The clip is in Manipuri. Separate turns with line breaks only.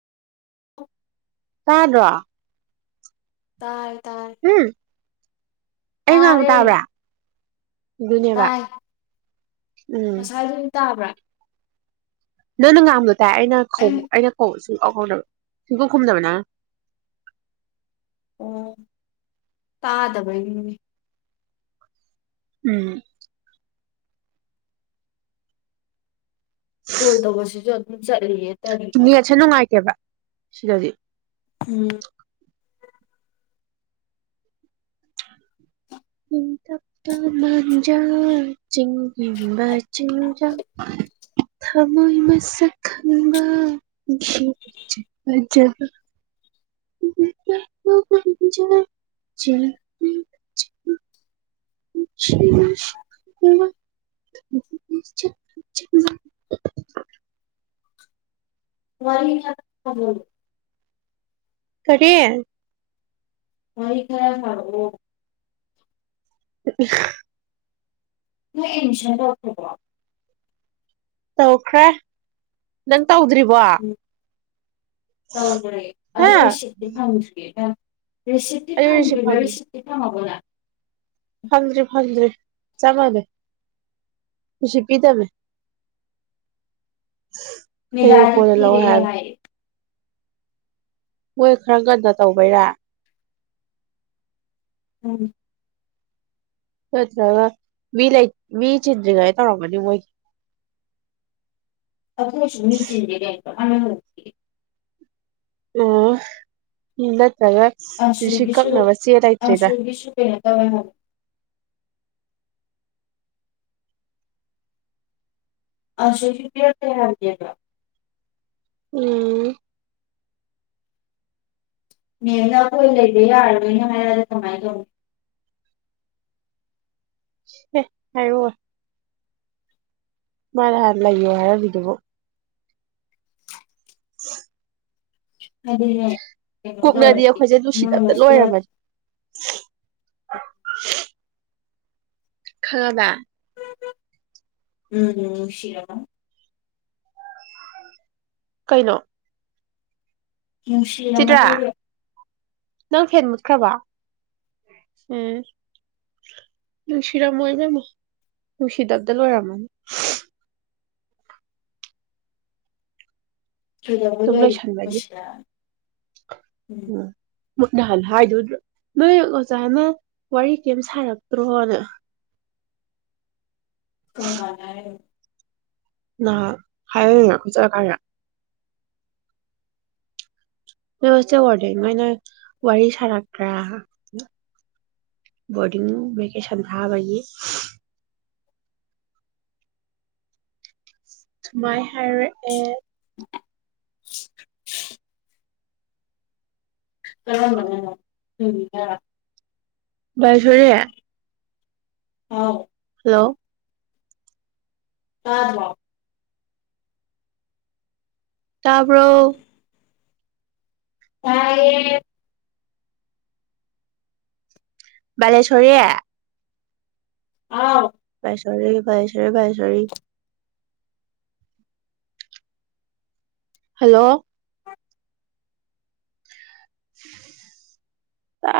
ꯇꯥꯗ꯭ꯔꯣ
ꯇꯥꯏ ꯇꯥꯏ
ꯍꯨꯝ ꯑꯩ ꯉꯥꯡꯕ ꯇꯥꯕ꯭ꯔꯥ ꯗꯨꯅꯦꯕ ꯎꯝ
ꯑꯗꯨꯝ ꯇꯥꯕ꯭ꯔꯥ
ꯅꯪꯅ ꯉꯥꯡꯕꯗꯣ ꯇꯥꯏ ꯑꯩꯅ ꯈꯧ
ꯑꯩ
ꯑꯩꯅ ꯀꯧꯕꯗꯣ ꯁꯨꯡꯍꯧ ꯍꯧꯗꯕ ꯁꯨꯡꯈꯨꯝ ꯈꯨꯝꯗꯕ ꯅꯪꯅ
ꯑꯣ ꯇꯥꯗꯕꯩꯅꯤꯅꯦ
ꯎꯝ
ꯀꯣꯜ ꯇꯧꯕꯁꯤꯁꯨ ꯑꯗꯨꯝ ꯆꯠꯂꯤꯌꯦ ꯇꯜꯂꯤꯕ
ꯅꯦꯠꯁꯦ ꯅꯨꯡꯉꯥꯏꯇꯦꯕ ꯁꯤꯗꯗꯤ
ꯎꯝ
[unintelligible] ꯄꯥ ꯃꯟꯖꯥ ꯆꯤꯡ ꯂꯦꯝꯕ ꯆꯦꯡꯂꯧ ꯊꯃꯣꯏ ꯃꯁꯛ ꯈꯪꯕ [unintelligible] ꯐꯖꯕ ꯀꯔꯤ
ꯋꯥ
ꯀꯔꯤ
ꯍ ꯈꯔ ꯍꯥꯏꯥꯎ ꯅꯣꯏ ꯑꯦꯗꯃꯤꯁꯟ ꯇꯧꯔꯈ꯭ꯔꯕꯣ
ꯇꯧꯈ꯭ꯔꯦ ꯅꯪ ꯇꯧꯗ꯭ꯔꯤꯕꯣ
ꯇꯧꯈ꯭ꯔꯦ
ꯑꯩ
ꯑꯗꯨꯁꯤꯛꯇ ꯐꯪꯗ꯭ꯔꯤꯦꯗ ꯔꯤꯁꯤꯞꯇꯤ
ꯔꯤꯁꯤꯞ
ꯐꯥꯝꯗ꯭ꯕ
ꯐꯪꯗ꯭ꯔꯤ
ꯔꯤꯁꯤꯞꯤ ꯐꯥꯝꯒꯗ
ꯐꯪꯗ꯭ꯔꯤ ꯐꯪꯗ꯭ꯔꯔꯤ ꯆꯞ ꯃꯥꯟꯅꯦ ꯁꯤ ꯄꯤꯗꯃꯦ ꯍꯦ
ꯃꯦꯗꯥꯏꯗꯤ
ꯑꯣꯏ ꯂꯑꯣ
ꯄꯤꯔꯛꯑꯦ
ꯍꯥꯏ
ꯍꯥꯏꯌꯦ
ꯍꯣꯏ ꯈꯔ ꯀꯟꯅꯣ ꯇꯧꯕꯩꯔꯥ
ꯎꯝ
ꯆꯠꯇ꯭ꯔ ꯃꯤ ꯂꯩ ꯃꯤ ꯆꯤꯟꯟ꯭ꯔꯉꯦ ꯇꯧꯔꯣ ꯑꯃꯅꯤꯅꯤ ꯃꯣꯏ
ꯈꯁꯨ ꯃꯤ ꯆꯖꯤꯗꯦ ꯔꯣ ꯑꯃꯅ
ꯎ ꯏꯗ ꯆꯒ
ꯑꯟꯁꯨꯒꯤꯁꯨ ꯑꯟꯁꯨꯒꯤꯁꯨ ꯀꯩꯅꯣ ꯇꯧꯋꯦ ꯍꯥꯏ ꯑꯦ ꯐꯔꯗꯤ꯭ꯔꯣ
ꯎꯝ
ꯃꯗ ꯂꯩꯕ ꯑꯩꯅ ꯃ ꯑꯗꯨ ꯀꯃꯥꯏ ꯇꯧꯅꯤ
ꯍ ꯍꯥꯏꯔ ꯃꯥ ꯍꯥꯔ ꯂꯩ ꯌꯣ ꯍꯥꯏꯔꯕꯤꯗꯨꯕꯨꯣ ꯍ
ꯑꯗꯨꯗ
ꯀꯣꯛꯅꯗꯤ ꯑꯩꯈꯣꯏꯁꯦ ꯨꯁꯤꯗꯕꯇ ꯂꯣꯏꯔꯕꯅꯤ ꯈꯕ
ꯎꯝ ꯎꯝ ꯁꯤꯔꯃ
ꯀꯩꯅꯣ
ꯅꯨꯡꯁꯤ
ꯆꯤꯇ꯭ꯔꯥ
ꯑꯃꯗ
ꯅꯪ ꯐꯦꯟ ꯃꯨꯠꯈ꯭ꯔꯕ ꯎꯝ ꯃꯁꯤꯔ ꯑꯃ ꯑꯣꯏꯔ ꯃꯔꯁꯤꯗ ꯑꯕꯗꯜꯋꯥꯏ ꯔꯍꯃꯟ
ꯀꯩꯗꯧꯕ
ꯑꯗꯨꯝ ꯂꯩ
ꯂꯩꯔꯤꯅꯣ
ꯁꯥꯟꯕꯅꯤ
ꯁꯤꯗ
ꯎꯝ ꯃꯨꯠ ꯅꯍꯜ ꯍꯥꯏꯗꯨ꯭ꯔꯣ ꯅꯣꯏ ꯑꯣꯖꯥꯅ ꯋꯥꯔꯤ ꯀꯔꯤꯝ ꯁꯥꯔꯛꯇ꯭ꯔꯣꯅ
ꯀꯄꯅꯔ
ꯅ ꯍꯥꯏꯔꯅ ꯈꯣꯠꯆꯠꯂꯀꯥꯏꯗ ꯅꯣꯏ ꯍꯁꯦ ꯋꯥꯔꯗ ꯅꯣꯏꯅ ꯋꯥꯔꯤ ꯁꯥꯔꯛꯇ꯭ꯔꯥ ꯕꯣꯔꯗꯤꯡ ꯚꯦꯀꯦꯁꯟ ꯊꯥꯕꯒꯤ ꯁꯨꯃꯥꯏ ꯍꯥꯏꯔ ꯑꯦ
ꯑ ꯎꯝ
ꯥꯏꯖꯔꯤꯌꯥ
ꯑꯥꯎ
ꯍꯜꯂꯣ
ꯑꯥ ꯍ
ꯇꯥꯄꯣ
ꯑ
ꯂꯦꯁꯣꯔꯌꯥ
ꯑꯥꯎ
ꯄꯥꯏꯁꯔꯤ ꯄꯥꯏꯁꯔꯤ ꯄꯥꯏꯁꯔꯤ ꯍꯜꯂꯣ [inaudible] ꯇꯥ